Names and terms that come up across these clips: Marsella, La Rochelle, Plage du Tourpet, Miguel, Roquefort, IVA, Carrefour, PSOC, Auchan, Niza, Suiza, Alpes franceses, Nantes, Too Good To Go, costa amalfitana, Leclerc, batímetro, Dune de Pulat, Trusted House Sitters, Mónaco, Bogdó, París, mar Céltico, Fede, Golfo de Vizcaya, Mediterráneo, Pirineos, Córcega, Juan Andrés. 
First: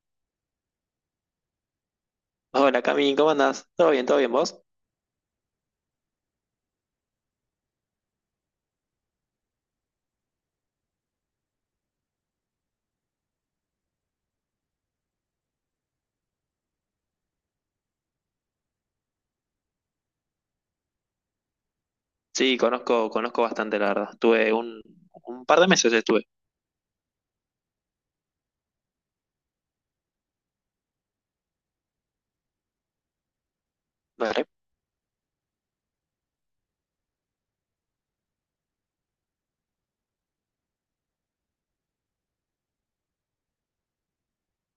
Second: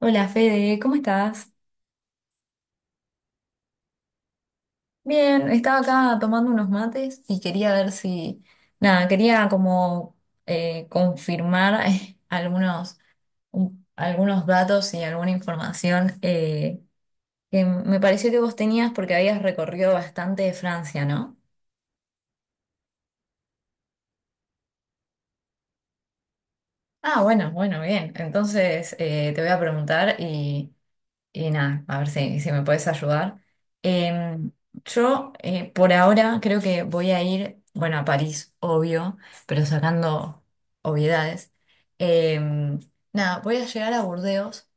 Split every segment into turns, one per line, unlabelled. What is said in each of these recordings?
Hola, Fede, ¿cómo estás?
Hola Cami, ¿cómo andás? Todo bien vos?
Bien, estaba acá tomando unos mates y quería ver si, nada, quería como confirmar, algunos, algunos datos y alguna información, que me pareció que vos tenías porque habías recorrido bastante Francia, ¿no?
Sí, conozco, conozco bastante, la verdad. Tuve un par de meses estuve.
Ah, bueno, bueno, bien. Entonces, te voy a preguntar. Y nada, a ver si, si me puedes ayudar.
Vale.
Em, yo, por ahora creo que voy a ir, bueno, a París, obvio, pero sacando obviedades. Em, Nada, voy a llegar a Burdeos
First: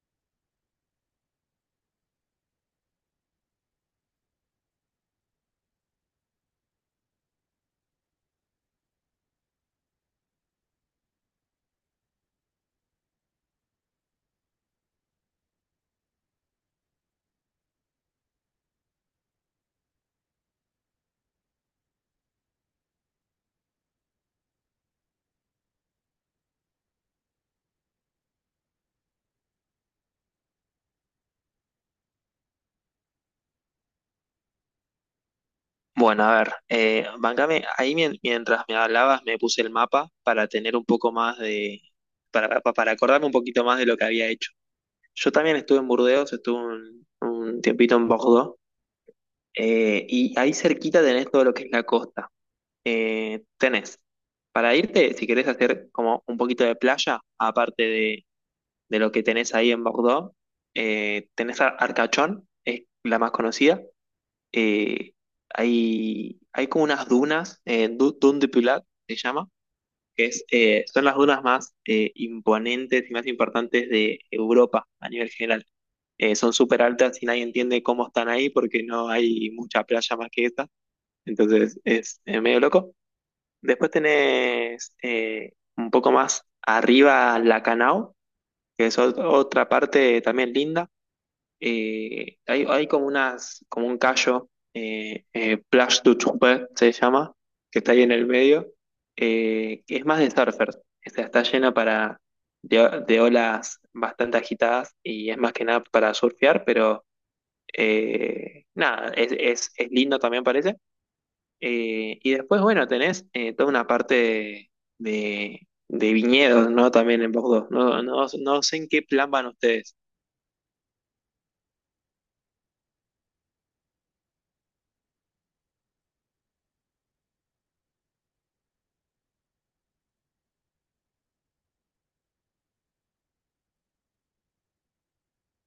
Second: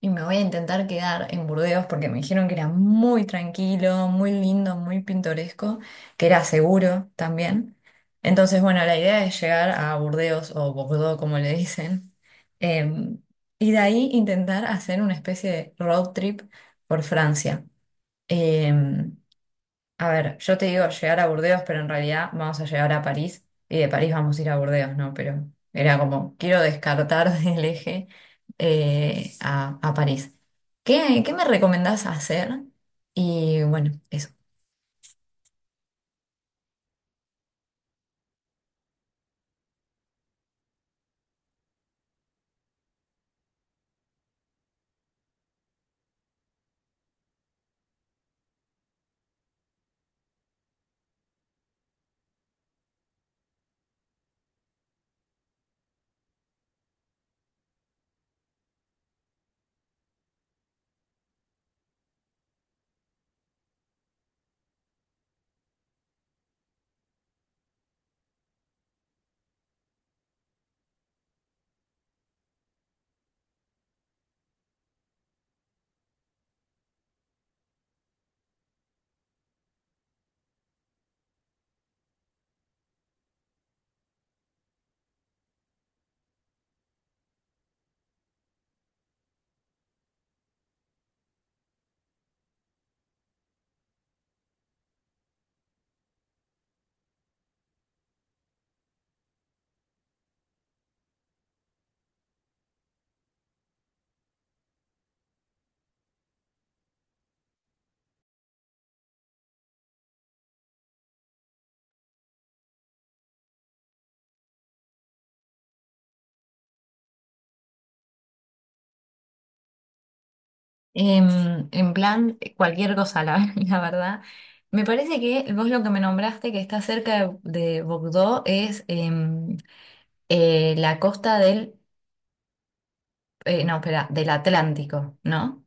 y me voy a intentar quedar en Burdeos porque me dijeron que era muy tranquilo, muy lindo, muy pintoresco, que era seguro también. Entonces, bueno, la idea es llegar a Burdeos o Bordeaux, como le dicen, em, y de ahí intentar hacer una especie de road trip por Francia. Em, a ver, yo te digo llegar a Burdeos, pero en realidad vamos a llegar a París y de París vamos a ir a Burdeos, ¿no? Pero era como, quiero descartar del eje, a París. ¿Qué, qué me recomendás hacer? Y bueno, eso.
Bueno, a ver, bancame, ahí mientras me hablabas me puse el mapa para tener un poco más de, para acordarme un poquito más de lo que había hecho. Yo también estuve en Burdeos, estuve un tiempito en Bordeaux, y ahí cerquita tenés todo lo que es la costa. Tenés, para irte, si querés hacer como un poquito de playa, aparte de lo que tenés ahí en Bordeaux. Tenés Arcachón, es la más conocida. Eh, hay como unas dunas, Dune de Pulat se llama, que es, son las dunas más imponentes y más importantes de Europa a nivel general. Son súper altas y nadie entiende cómo están ahí porque no hay mucha playa más que esta. Entonces es medio loco. Después tenés un poco más arriba Lacanau, que es otra parte también linda. Hay como unas, como un callo, Plage du Tourpet se llama, que está ahí en el medio, que es más de surfers, o sea, está llena para, de olas bastante agitadas y es más que nada para surfear, pero nada, es lindo también parece. Y después, bueno, tenés toda una parte de viñedos, ¿no? También en Bordeaux. No, no, no sé en qué plan van ustedes.
En plan, cualquier cosa, la, la verdad. Me parece que vos lo que me nombraste, que está cerca de Bordeaux, es la costa del, no, espera, del Atlántico, ¿no?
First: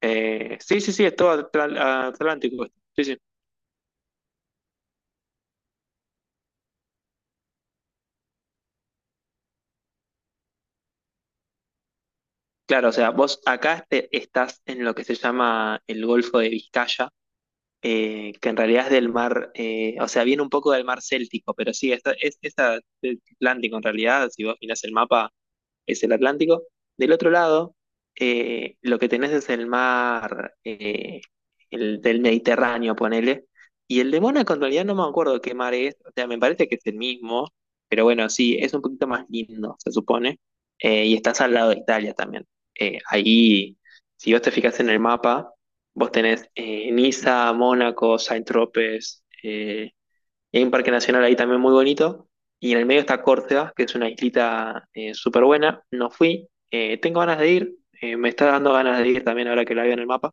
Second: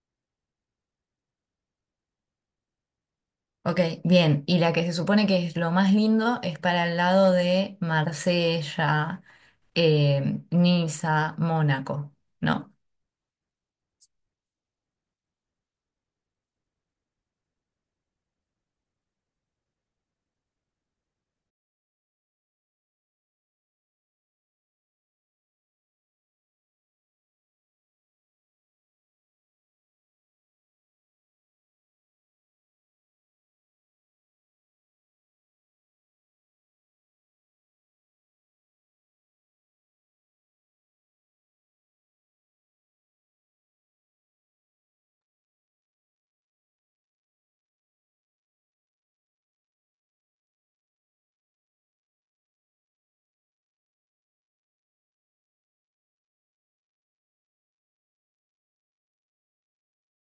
Sí, sí, sí, es todo atlántico. Sí, sí.
Ok, bien. Y la que se supone que es lo más lindo es para el lado de Marsella, Niza, Mónaco, ¿no?
Claro, o sea, vos acá estás en lo que se llama el Golfo de Vizcaya, que en realidad es del mar, o sea, viene un poco del mar Céltico, pero sí, esta es atlántico en realidad, si vos mirás el mapa. Es el Atlántico. Del otro lado, lo que tenés es el mar el del Mediterráneo, ponele. Y el de Mónaco, en realidad, no me acuerdo qué mar es. O sea, me parece que es el mismo. Pero bueno, sí, es un poquito más lindo, se supone. Y estás al lado de Italia también. Ahí, si vos te fijas en el mapa, vos tenés Niza, Mónaco, Saint-Tropez, y hay un parque nacional ahí también muy bonito. Y en el medio está Córcega, que es una islita súper buena. No fui. Tengo ganas de ir. Me está dando ganas de ir también ahora que la veo en el mapa.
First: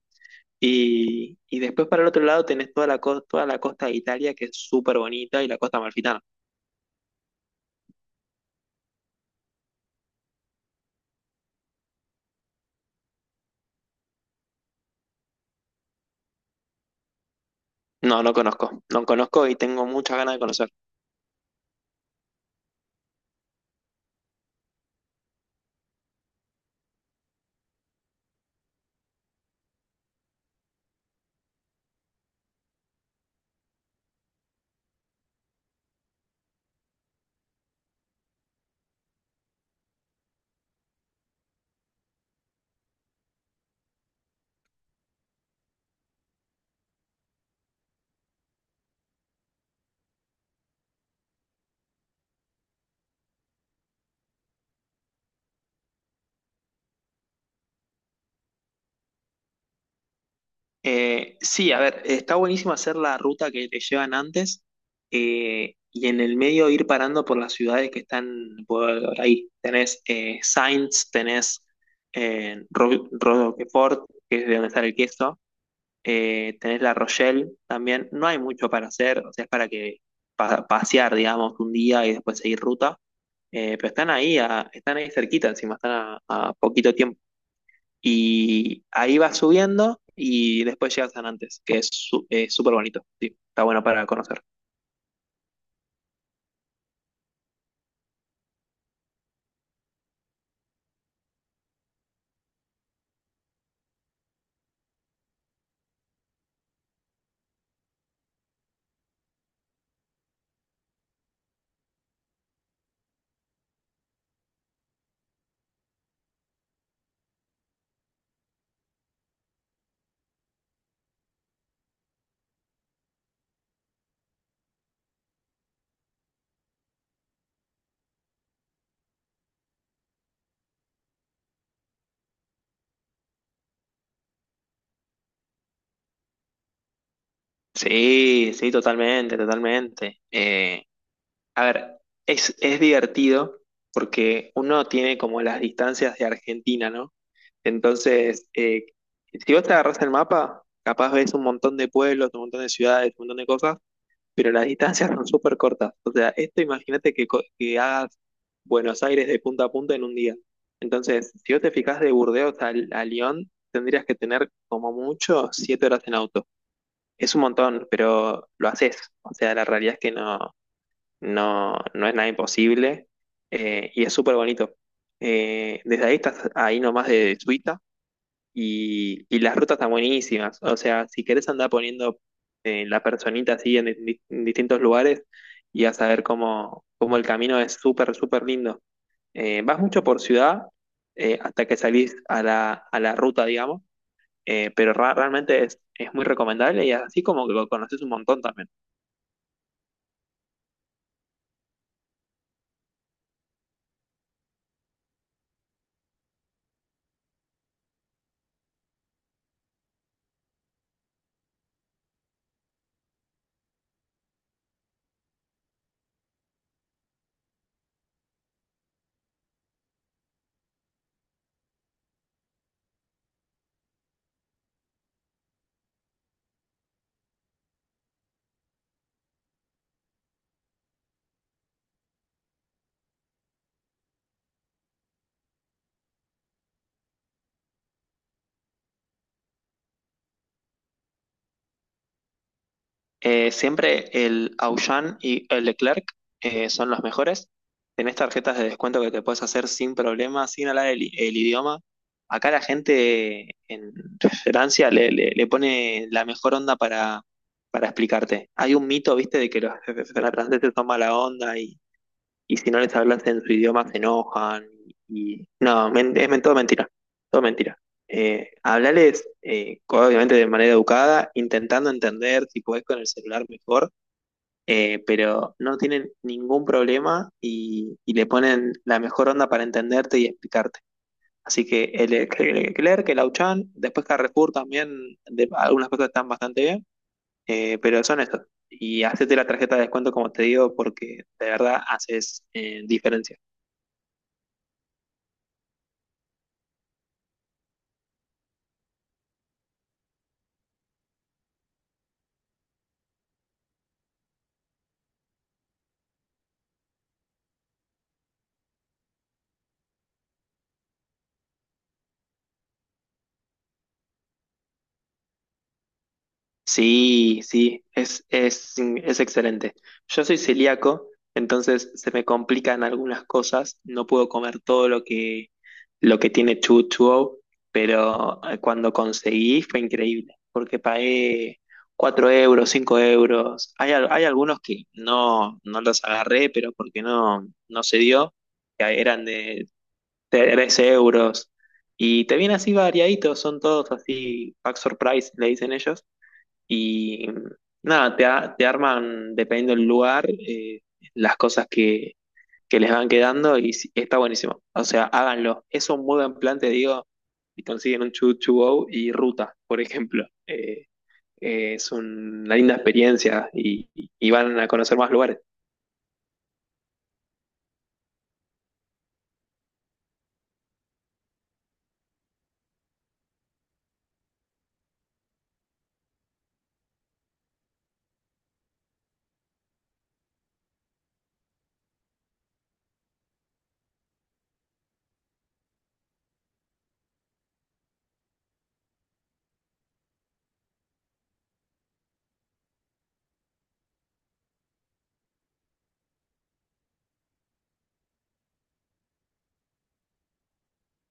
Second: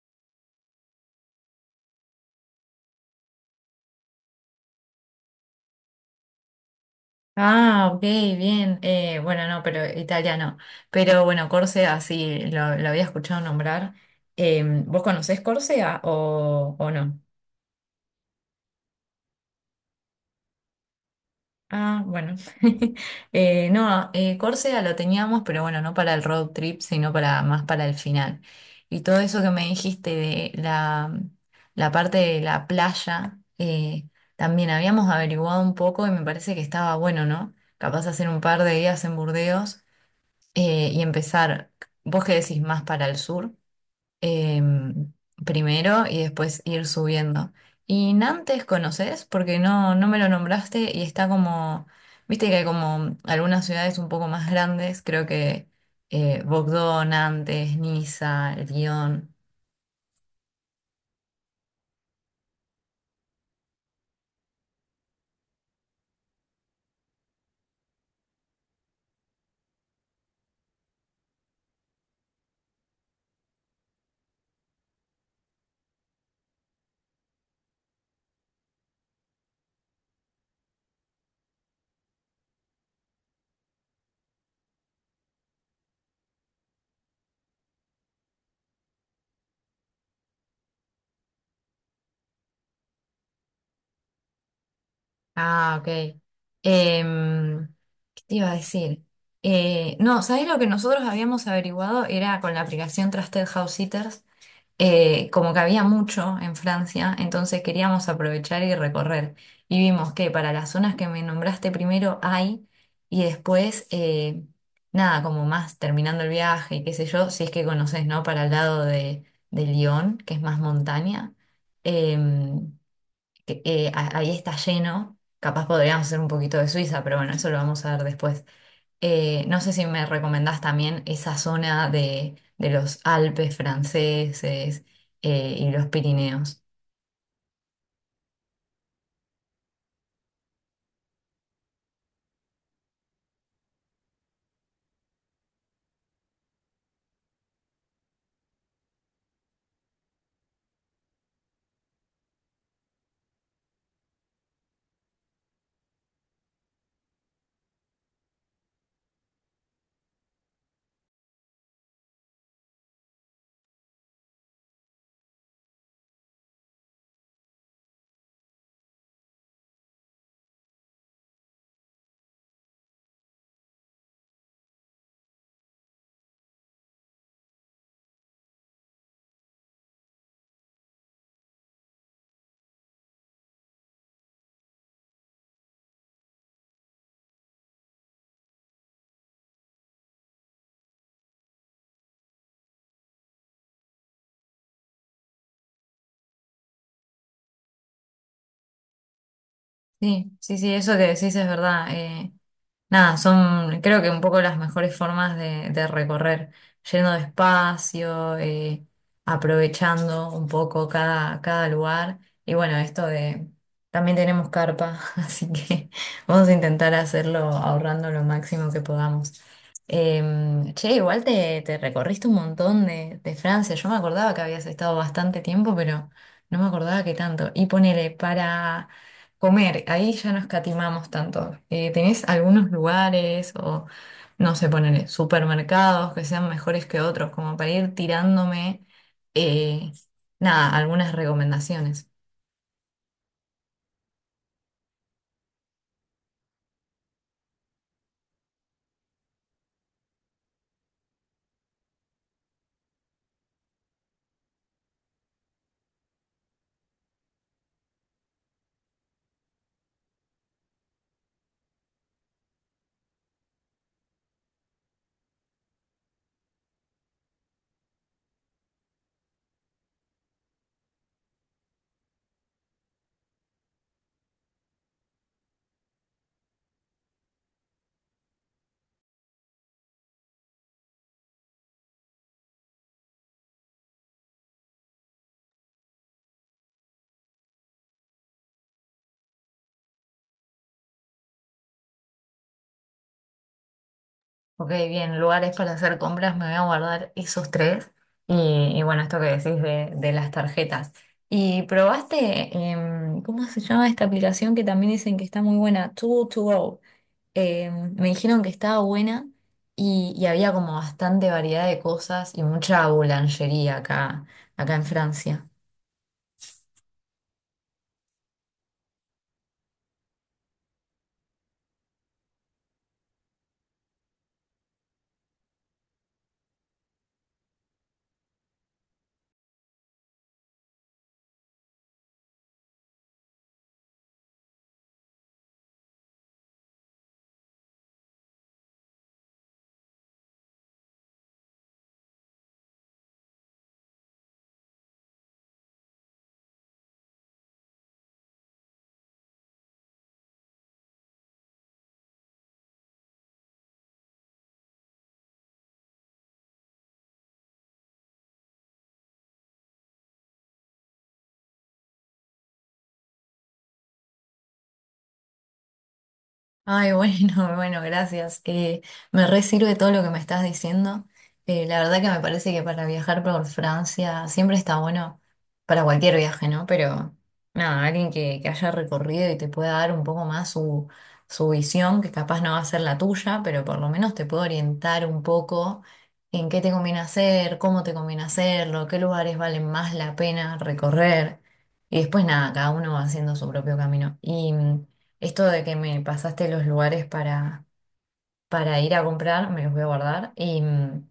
Y después para el otro lado tenés toda la costa de Italia, que es súper bonita, y la costa amalfitana.
Ah, ok, bien. Bueno, no, pero italiano. Pero bueno, Córcega sí, lo había escuchado nombrar. ¿Vos conocés Córcega o no?
No, no conozco. No conozco y tengo muchas ganas de conocer.
Ah, bueno. No, Córcega lo teníamos, pero bueno, no para el road trip, sino para más para el final. Y todo eso que me dijiste de la, la parte de la playa, también habíamos averiguado un poco y me parece que estaba bueno, ¿no? Capaz hacer un par de días en Burdeos, y empezar, vos qué decís, más para el sur, em, primero y después ir subiendo. Y Nantes conoces porque no, no me lo nombraste y está como, viste que hay como algunas ciudades un poco más grandes, creo que, Bogdó, Nantes, Niza, Lyon.
Sí, a ver, está buenísimo hacer la ruta que te llevan antes y en el medio ir parando por las ciudades que están por ahí. Tenés Sainz, tenés Roquefort, que es de donde está el queso, tenés La Rochelle también. No hay mucho para hacer, o sea, es para que pasear, digamos, un día y después seguir ruta. Pero están ahí cerquita, encima están a poquito tiempo. Y ahí vas subiendo y después llegas a Nantes, que es súper bonito. Sí, está bueno para conocer.
Ah, ok. Em, ¿Qué te iba a decir? No, ¿sabés lo que nosotros habíamos averiguado? Era con la aplicación Trusted House Sitters, como que había mucho en Francia, entonces queríamos aprovechar y recorrer. Y vimos que para las zonas que me nombraste primero hay, y después, nada, como más terminando el viaje, qué sé yo, si es que conoces, ¿no? Para el lado de Lyon, que es más montaña, em, que, ahí está lleno. Capaz podríamos hacer un poquito de Suiza, pero bueno, eso lo vamos a ver después. No sé si me recomendás también esa zona de los Alpes franceses, y los Pirineos.
Sí, sí, totalmente, totalmente. A ver, es divertido porque uno tiene como las distancias de Argentina, ¿no? Entonces, si vos te agarrás el mapa, capaz ves un montón de pueblos, un montón de ciudades, un montón de cosas, pero las distancias son súper cortas. O sea, esto imagínate que, que hagas Buenos Aires de punta a punta en un día. Entonces, si vos te fijás de Burdeos a Lyon, tendrías que tener como mucho 7 horas en auto. Es un montón, pero lo haces. O sea, la realidad es que no, no, no es nada imposible y es súper bonito. Desde ahí estás ahí nomás de Suiza, y las rutas están buenísimas. O sea, si querés andar poniendo la personita así en, en distintos lugares y vas a ver cómo, cómo el camino es súper, súper lindo. Vas mucho por ciudad hasta que salís a la, ruta, digamos, pero realmente es muy recomendable y así como que lo conoces un montón también.
Sí, sí, sí, eso que decís es verdad. Eh, nada, son creo que un poco las mejores formas de recorrer, yendo despacio, aprovechando un poco cada, cada lugar. Y bueno, esto de, también tenemos carpa, así que vamos a intentar hacerlo ahorrando lo máximo que podamos. Che, igual te, te recorriste un montón de Francia. Yo me acordaba que habías estado bastante tiempo, pero no me acordaba que tanto. Y ponele, para comer, ahí ya no escatimamos tanto. ¿Tenés algunos lugares o, no sé, ponele, supermercados que sean mejores que otros, como para ir tirándome, eh, nada, algunas recomendaciones?
Siempre el Auchan y el Leclerc son los mejores. Tenés tarjetas de descuento que te puedes hacer sin problema, sin hablar el idioma. Acá la gente en Francia le pone la mejor onda para explicarte. Hay un mito, viste, de que los franceses toman la onda y si no les hablas en su idioma se enojan. Y no, es todo mentira, todo mentira. Hablales, obviamente de manera educada, intentando entender si podés con el celular mejor, pero no tienen ningún problema y le ponen la mejor onda para entenderte y explicarte. Así que el Leclerc, el Auchan, después Carrefour también, algunas cosas están bastante bien, pero son estos. Y hacete la tarjeta de descuento, como te digo, porque de verdad haces diferencia.
Ok, bien, lugares para hacer compras, me voy a guardar esos tres. Y bueno, esto que decís de las tarjetas. ¿Y probaste, cómo se llama esta aplicación que también dicen que está muy buena? Too to go. Eh, me dijeron que estaba buena y había como bastante variedad de cosas y mucha boulangería acá, acá en Francia.
Sí, sí, es excelente. Yo soy celíaco, entonces se me complican algunas cosas. No puedo comer todo lo que tiene chuchu, pero cuando conseguí fue increíble, porque pagué 4 euros, 5 euros. Hay algunos que no los agarré, pero porque no se dio, que eran de 3 euros. Y te vienen así variaditos, son todos así, pack surprise, le dicen ellos y nada, te arman, dependiendo del lugar, las cosas que les van quedando y sí, está buenísimo. O sea, háganlo. Es un muy buen plan, te digo, y consiguen un Choo Choo Go y Ruta, por ejemplo. Es una linda experiencia y van a conocer más lugares.
Ay, bueno, bueno, gracias. Me re sirve todo lo que me estás diciendo. La verdad que me parece que para viajar por Francia siempre está bueno para cualquier viaje, ¿no? Pero nada, alguien que haya recorrido y te pueda dar un poco más su, su visión, que capaz no va a ser la tuya, pero por lo menos te puede orientar un poco en qué te conviene hacer, cómo te conviene hacerlo, qué lugares valen más la pena recorrer. Y después nada, cada uno va haciendo su propio camino. Y esto de que me pasaste los lugares para ir a comprar, me los voy a guardar. Y mm,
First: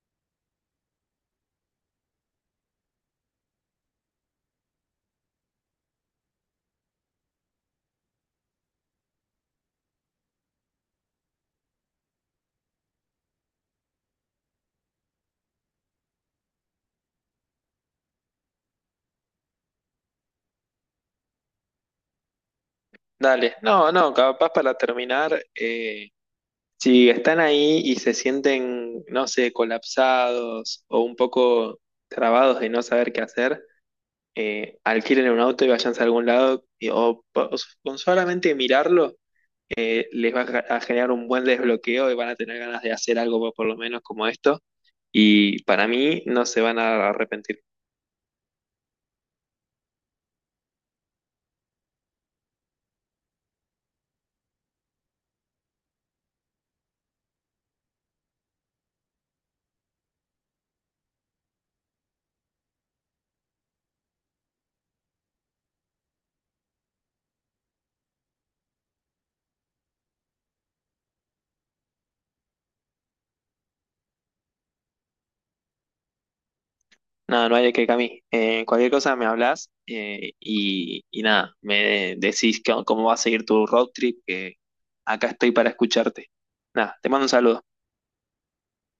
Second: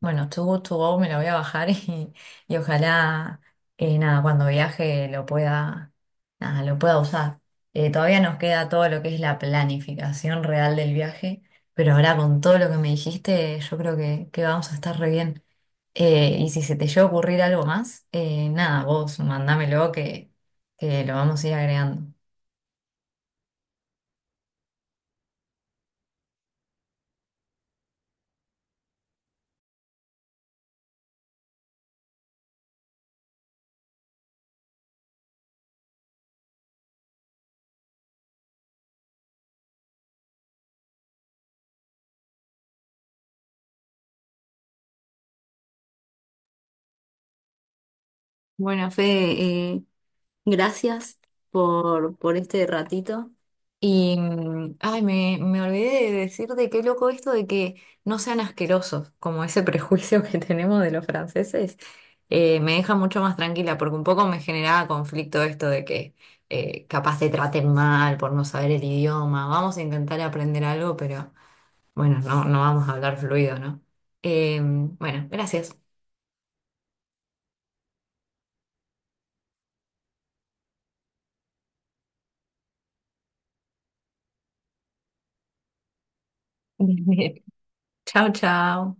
bueno, Too Good To Go me lo voy a bajar y ojalá, nada, cuando viaje lo pueda, nada, lo pueda usar. Todavía nos queda todo lo que es la planificación real del viaje, pero ahora con todo lo que me dijiste, yo creo que vamos a estar re bien. Y si se te llega a ocurrir algo más, nada, vos mandámelo que lo vamos a ir agregando.
Dale, no, no, capaz para terminar, si están ahí y se sienten, no sé, colapsados o un poco trabados de no saber qué hacer, alquilen un auto y váyanse a algún lado, y- o, po- o s- con solamente mirarlo, les va a generar un buen desbloqueo y van a tener ganas de hacer algo por lo menos como esto, y para mí no se van a arrepentir.
Bueno, Fede, gracias por este ratito. Y, mm, ay, me olvidé de decirte qué loco esto de que no sean asquerosos, como ese prejuicio que tenemos de los franceses, me deja mucho más tranquila, porque un poco me generaba conflicto esto de que, capaz te traten mal por no saber el idioma. Vamos a intentar aprender algo, pero bueno, no, no vamos a hablar fluido, ¿no? Bueno, gracias.
Nada, no hay de qué, Cami. Cualquier cosa me hablas y nada, me decís cómo va a seguir tu road trip, que acá estoy para escucharte. Nada, te mando un saludo.
Chao, chao.